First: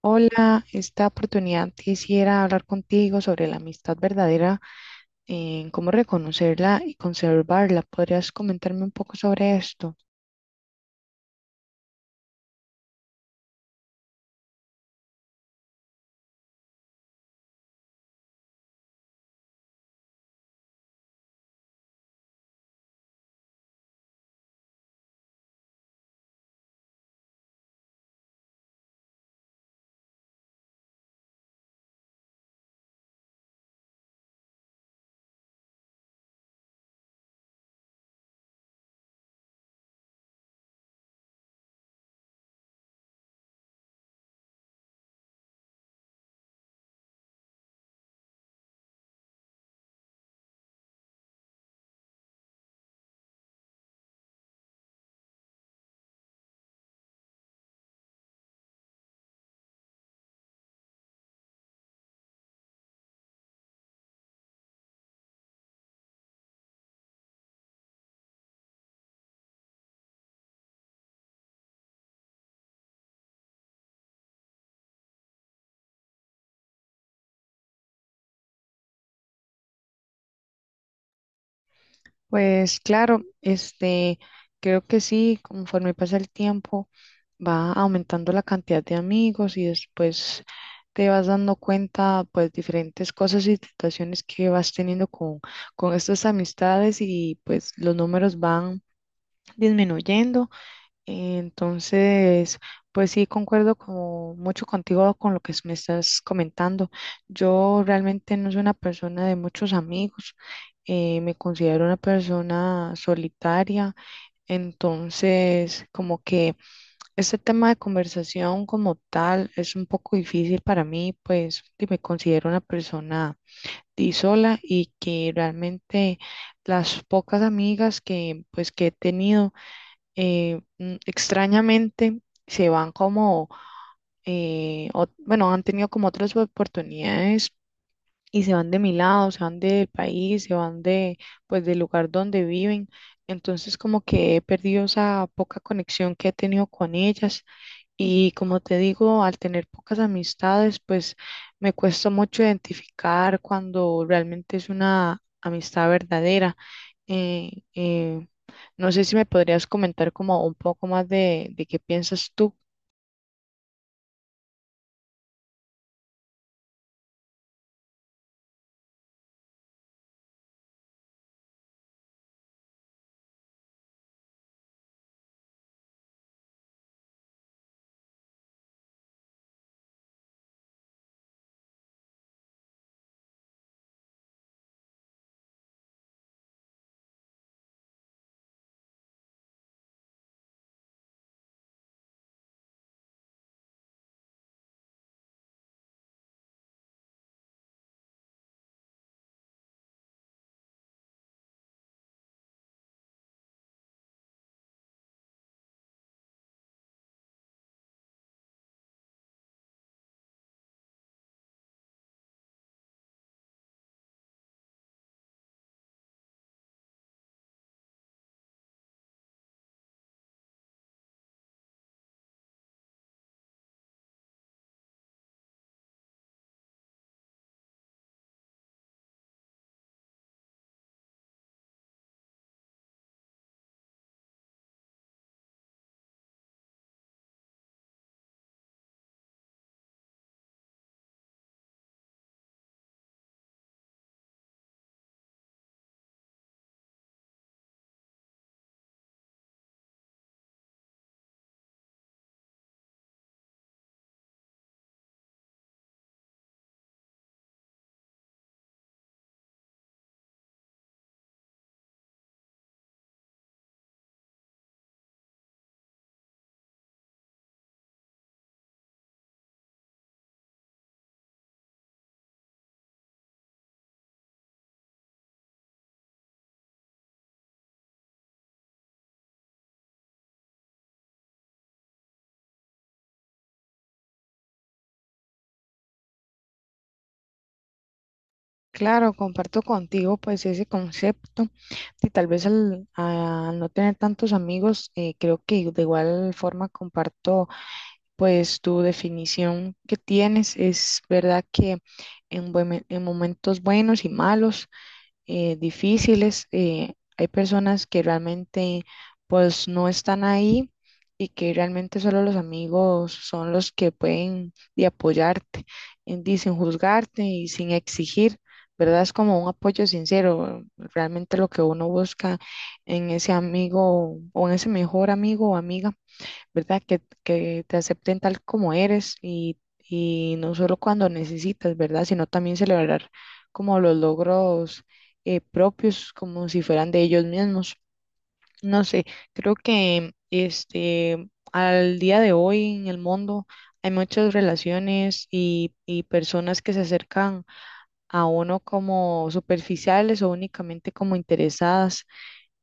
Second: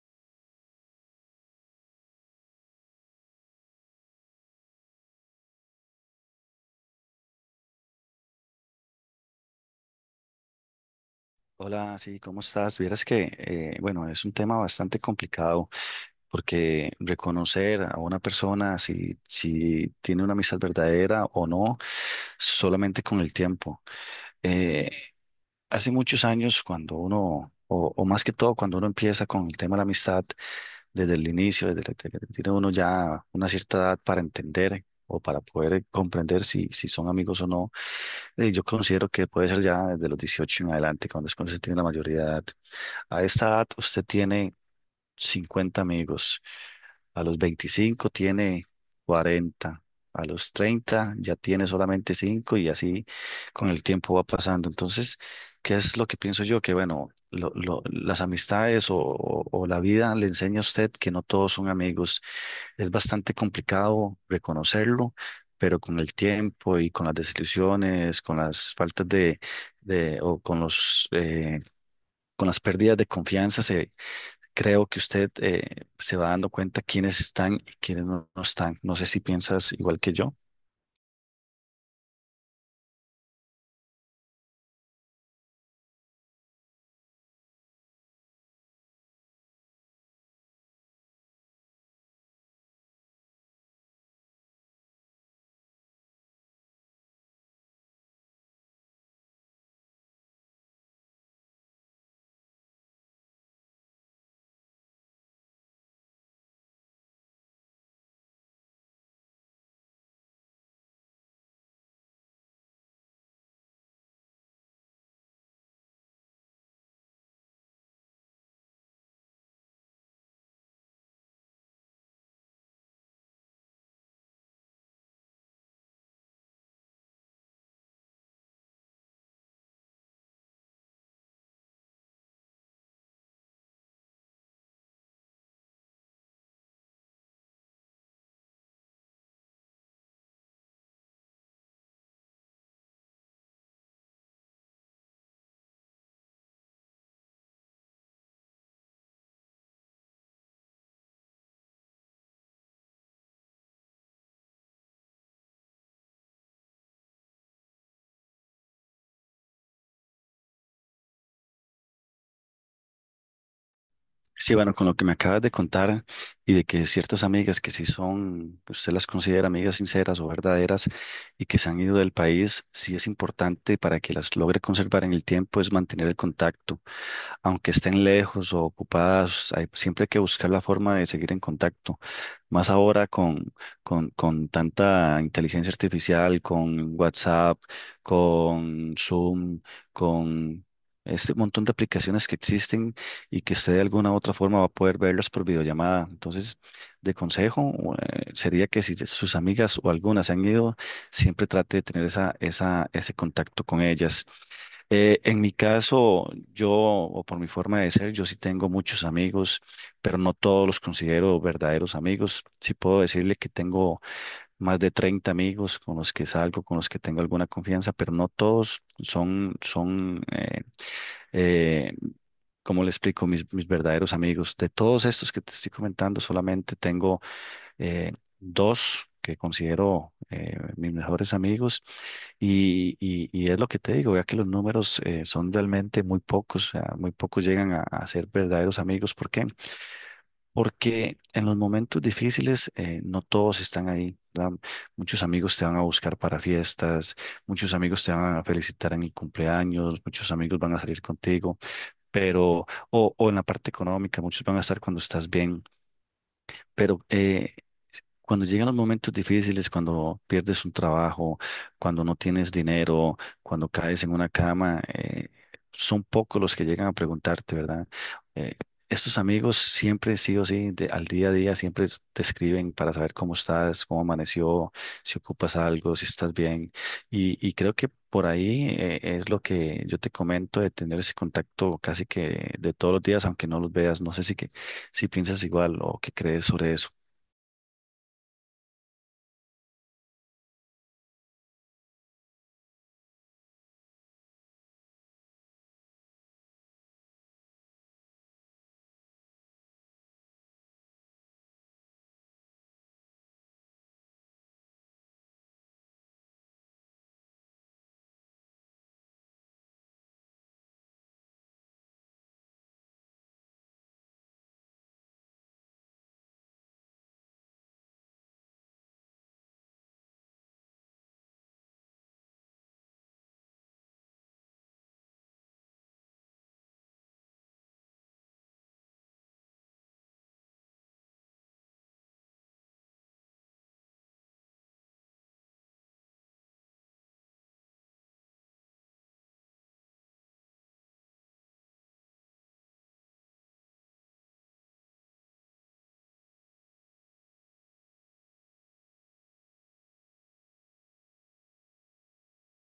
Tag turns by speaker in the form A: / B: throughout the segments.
A: Hola, esta oportunidad quisiera hablar contigo sobre la amistad verdadera, en cómo reconocerla y conservarla. ¿Podrías comentarme un poco sobre esto?
B: Hola, sí, ¿cómo estás? Vieras que, bueno, es un tema bastante complicado porque reconocer a una persona si tiene una amistad verdadera o no, solamente con el tiempo. Eh, Hace muchos años, cuando uno, o más que todo, cuando uno empieza con el tema de la amistad, desde el inicio, desde que tiene uno ya una cierta edad para entender o para poder comprender si son amigos o no. Yo considero que puede ser ya desde los 18 en adelante, cuando es cuando se tiene la mayoría de edad. A esta edad usted tiene 50 amigos, a los 25 tiene 40, a los 30 ya tiene solamente 5 y así con el tiempo va pasando. Entonces, ¿qué es lo que pienso yo? Que bueno, las amistades o la vida le enseña a usted que no todos son amigos. Es bastante complicado reconocerlo, pero con el tiempo y con las desilusiones, con las faltas de o con los, con las pérdidas de confianza, se, creo que usted se va dando cuenta quiénes están y quiénes no están. No sé si piensas igual que yo.
A: Pues claro, creo que sí, conforme pasa el tiempo, va aumentando la cantidad de amigos y después te vas dando cuenta, pues, diferentes cosas y situaciones que vas teniendo con estas amistades y pues los números van disminuyendo. Entonces, pues sí, concuerdo como mucho contigo con lo que me estás comentando. Yo realmente no soy una persona de muchos amigos, me considero una persona solitaria, entonces como que este tema de conversación como tal es un poco difícil para mí, pues y me considero una persona di sola y que realmente las pocas amigas que he tenido, extrañamente se van han tenido como otras oportunidades y se van de mi lado, se van del país, pues, del lugar donde viven. Entonces como que he perdido esa poca conexión que he tenido con ellas y como te digo, al tener pocas amistades, pues me cuesta mucho identificar cuando realmente es una amistad verdadera. eh, eh, no sé si me podrías comentar como un poco más de qué piensas tú.
B: Sí, bueno, con lo que me acabas de contar y de que ciertas amigas que sí son, que usted las considera amigas sinceras o verdaderas y que se han ido del país, sí es importante para que las logre conservar en el tiempo es mantener el contacto. Aunque estén lejos o ocupadas, hay, siempre hay que buscar la forma de seguir en contacto. Más ahora con, con tanta inteligencia artificial, con WhatsApp, con Zoom, con este montón de aplicaciones que existen y que usted de alguna u otra forma va a poder verlos por videollamada. Entonces, de consejo, sería que si sus amigas o algunas se han ido, siempre trate de tener esa, esa, ese contacto con ellas. En mi caso, yo, o por mi forma de ser, yo sí tengo muchos amigos, pero no todos los considero verdaderos amigos. Sí puedo decirle que tengo más de 30 amigos con los que salgo, con los que tengo alguna confianza, pero no todos son, son eh, como le explico, mis verdaderos amigos, de todos estos que te estoy comentando, solamente tengo eh, dos que considero mis mejores amigos y, y es lo que te digo, ya que los números son realmente muy pocos, o sea, muy pocos llegan a ser verdaderos amigos. ¿Por qué? Porque en los momentos difíciles no todos están ahí, ¿verdad? Muchos amigos te van a buscar para fiestas, muchos amigos te van a felicitar en el cumpleaños, muchos amigos van a salir contigo pero, o en la parte económica, muchos van a estar cuando estás bien, pero cuando llegan los momentos difíciles, cuando pierdes un trabajo, cuando no tienes dinero, cuando caes en una cama, son pocos los que llegan a preguntarte, ¿verdad? Eh, Estos amigos siempre, sí o sí, al día a día, siempre te escriben para saber cómo estás, cómo amaneció, si ocupas algo, si estás bien. Y creo que por ahí es lo que yo te comento de tener ese contacto casi que de todos los días, aunque no los veas. No sé si que si piensas igual o qué crees sobre eso.
A: Claro, comparto contigo pues ese concepto y tal vez al no tener tantos amigos, creo que de igual forma comparto pues tu definición que tienes. Es verdad que en momentos buenos y malos, difíciles, hay personas que realmente pues no están ahí y que realmente solo los amigos son los que pueden y apoyarte, sin juzgarte y sin exigir, ¿verdad? Es como un apoyo sincero, realmente lo que uno busca en ese amigo o en ese mejor amigo o amiga. ¿Verdad? Que te acepten tal como eres y no solo cuando necesitas, ¿verdad? Sino también celebrar como los logros propios, como si fueran de ellos mismos. No sé, creo que al día de hoy en el mundo hay muchas relaciones y personas que se acercan a uno como superficiales o únicamente como interesadas.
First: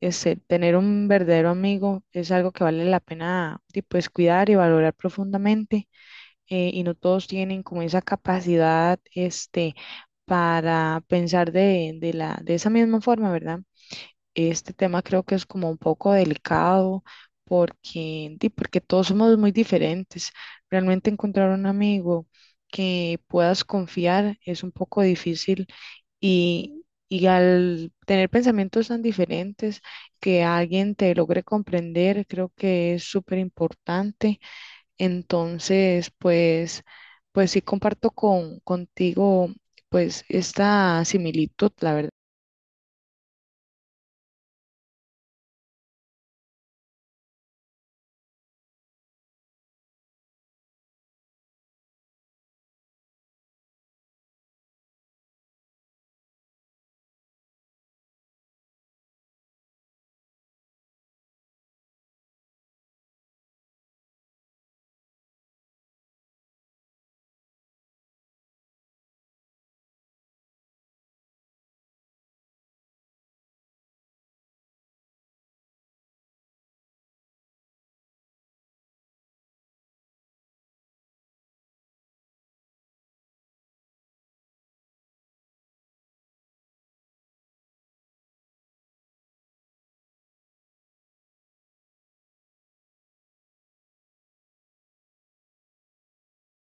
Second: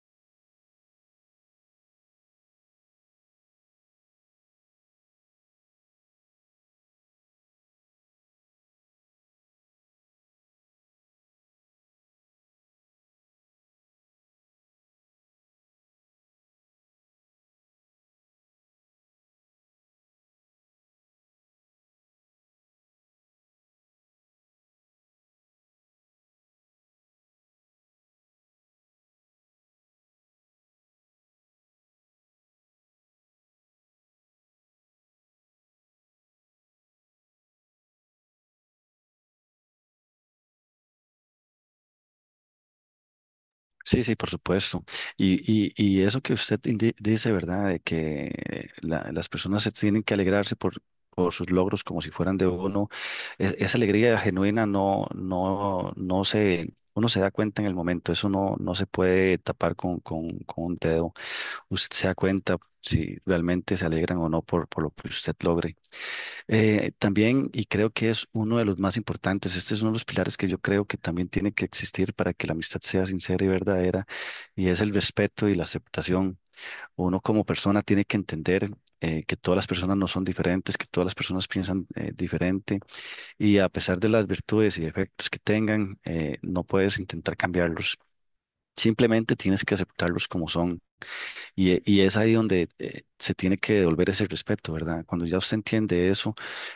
A: Tener un verdadero amigo es algo que vale la pena, y, pues, cuidar y valorar profundamente. Y no todos tienen como esa capacidad, para pensar de esa misma forma, ¿verdad? Este tema creo que es como un poco delicado porque, porque todos somos muy diferentes. Realmente encontrar un amigo que puedas confiar es un poco difícil y al tener pensamientos tan diferentes, que alguien te logre comprender, creo que es súper importante. Entonces, pues, pues sí comparto contigo, pues, esta similitud, la verdad.
B: Sí, sí, por supuesto. Y, y eso que usted dice, ¿verdad? De que las personas se tienen que alegrarse por sus logros como si fueran de uno. Esa alegría genuina no, no, no se, uno se da cuenta en el momento. Eso no, no se puede tapar con, con un dedo. Usted se da cuenta si realmente se alegran o no por, por lo que usted logre. También, y creo que es uno de los más importantes, este es uno de los pilares que yo creo que también tiene que existir para que la amistad sea sincera y verdadera, y es el respeto y la aceptación. Uno como persona tiene que entender. Que todas las personas no son diferentes, que todas las personas piensan diferente y a pesar de las virtudes y defectos que tengan, no puedes intentar cambiarlos. Simplemente tienes que aceptarlos como son. Y, y es ahí donde se tiene que devolver ese respeto, ¿verdad? Cuando ya usted entiende eso,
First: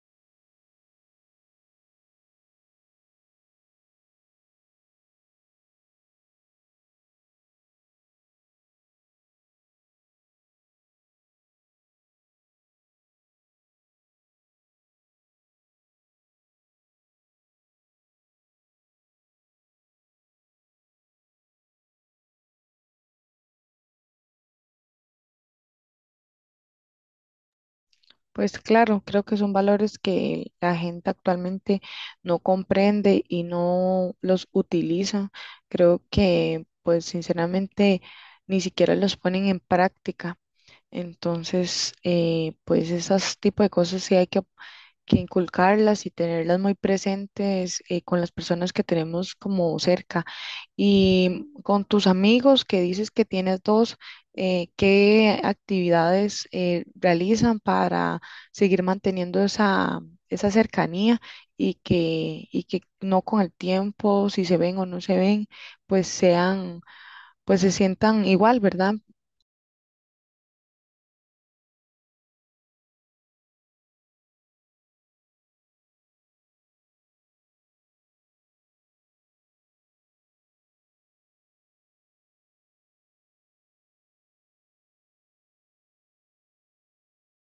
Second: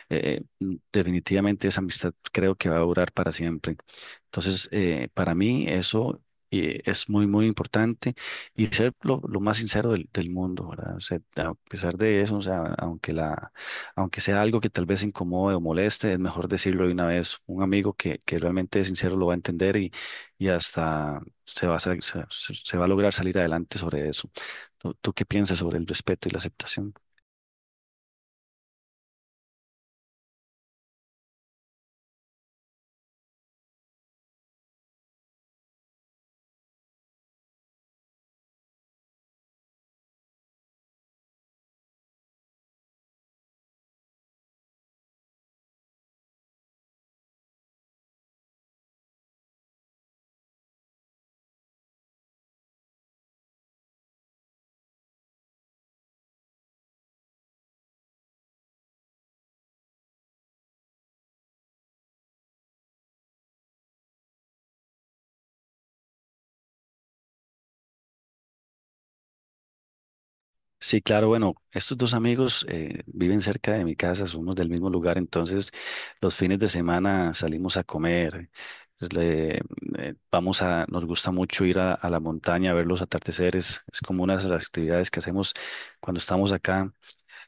B: definitivamente esa amistad creo que va a durar para siempre. Entonces, para mí eso es muy, muy importante y ser lo más sincero del, del mundo, ¿verdad? O sea, a pesar de eso, o sea, aunque la, aunque sea algo que tal vez incomode o moleste, es mejor decirlo de una vez. Un amigo que realmente es sincero lo va a entender y hasta se va a, se va a lograr salir adelante sobre eso. ¿Tú qué piensas sobre el respeto y la aceptación?
A: Pues claro, creo que son valores que la gente actualmente no comprende y no los utiliza. Creo que, pues sinceramente, ni siquiera los ponen en práctica. Entonces, pues esos tipo de cosas sí hay que inculcarlas y tenerlas muy presentes, con las personas que tenemos como cerca. Y con tus amigos que dices que tienes dos, ¿qué actividades realizan para seguir manteniendo esa cercanía y y que no con el tiempo, si se ven o no se ven, pues sean, pues se sientan igual, ¿verdad?
B: Sí, claro, bueno, estos dos amigos viven cerca de mi casa, somos del mismo lugar, entonces los fines de semana salimos a comer, pues, vamos a, nos gusta mucho ir a la montaña a ver los atardeceres, es como una de las actividades que hacemos cuando estamos acá.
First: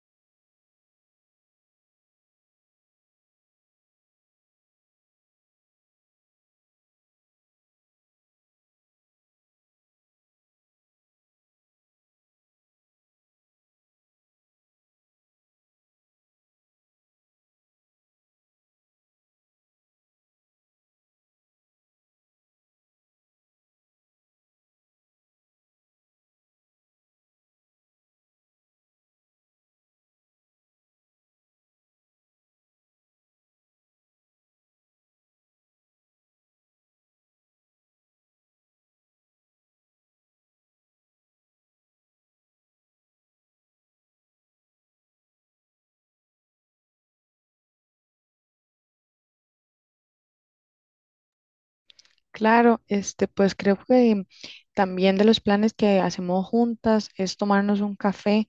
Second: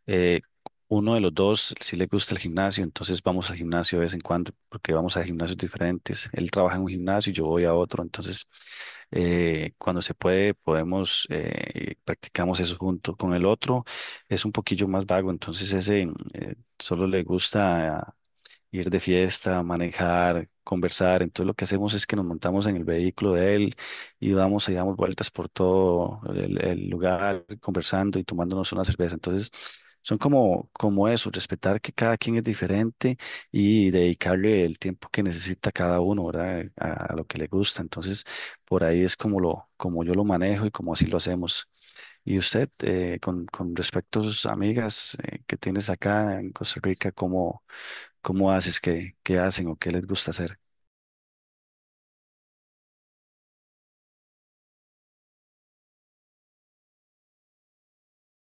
B: Eh, Uno de los dos sí le gusta el gimnasio, entonces vamos al gimnasio de vez en cuando, porque vamos a gimnasios diferentes. Él trabaja en un gimnasio y yo voy a otro, entonces cuando se puede podemos, practicamos eso junto con el otro. Es un poquillo más vago, entonces ese solo le gusta ir de fiesta, manejar, conversar. Entonces lo que hacemos es que nos montamos en el vehículo de él y vamos y damos vueltas por todo el lugar, conversando y tomándonos una cerveza. Entonces son como, como eso, respetar que cada quien es diferente y dedicarle el tiempo que necesita cada uno, ¿verdad? A lo que le gusta. Entonces por ahí es como lo, como yo lo manejo y como así lo hacemos. Y usted, con respecto a sus amigas que tienes acá en Costa Rica, ¿cómo haces? ¿Qué, qué hacen o qué les gusta hacer?
A: Claro, pues creo que también de los planes que hacemos juntas es tomarnos un café.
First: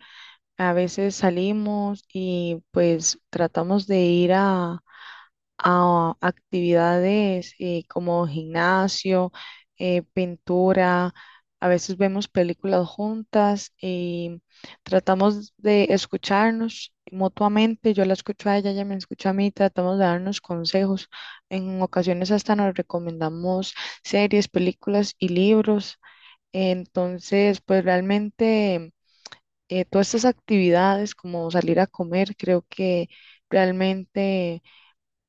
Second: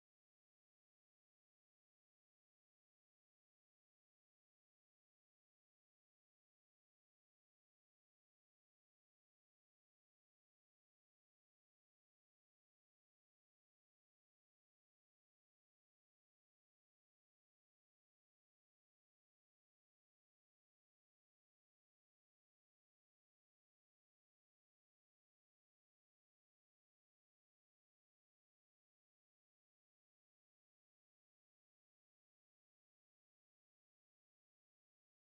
A: A veces salimos y pues tratamos de ir a actividades, como gimnasio, pintura. A veces vemos películas juntas y tratamos de escucharnos mutuamente. Yo la escucho a ella, ella me escucha a mí, tratamos de darnos consejos. En ocasiones hasta nos recomendamos series, películas y libros. Entonces, pues realmente, todas estas actividades como salir a comer, creo que realmente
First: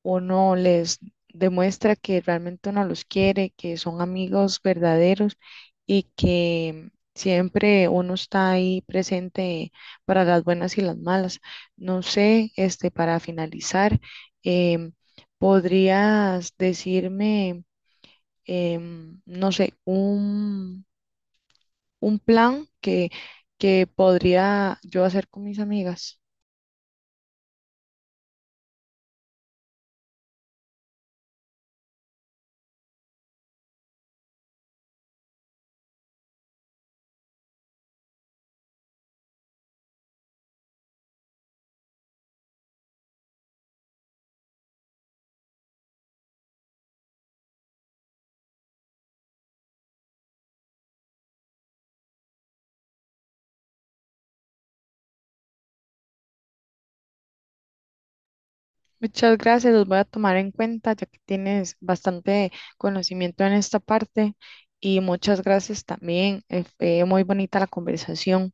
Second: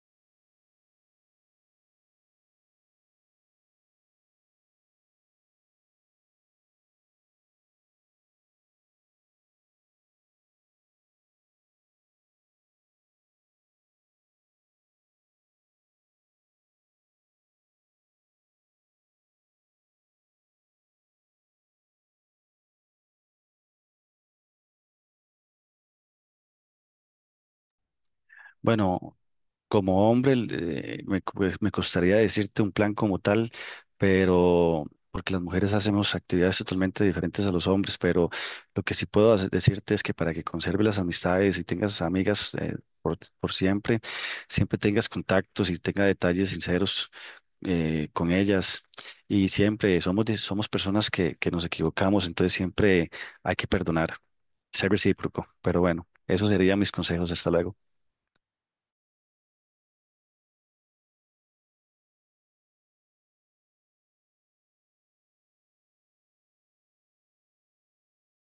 A: uno les demuestra que realmente uno los quiere, que son amigos verdaderos y que siempre uno está ahí presente para las buenas y las malas. No sé, para finalizar, em, ¿podrías decirme, no sé, un plan que podría yo hacer con mis amigas?
B: Bueno, como hombre, me, pues, me costaría decirte un plan como tal, pero porque las mujeres hacemos actividades totalmente diferentes a los hombres, pero lo que sí puedo decirte es que para que conserves las amistades y tengas amigas por siempre, siempre tengas contactos y tengas detalles sinceros con ellas. Y siempre somos, somos personas que nos equivocamos, entonces siempre hay que perdonar, ser recíproco. Pero bueno, esos serían mis consejos. Hasta luego.
A: Muchas gracias, los voy a tomar en cuenta ya que tienes bastante conocimiento en esta parte y muchas gracias también. Fue muy bonita la conversación.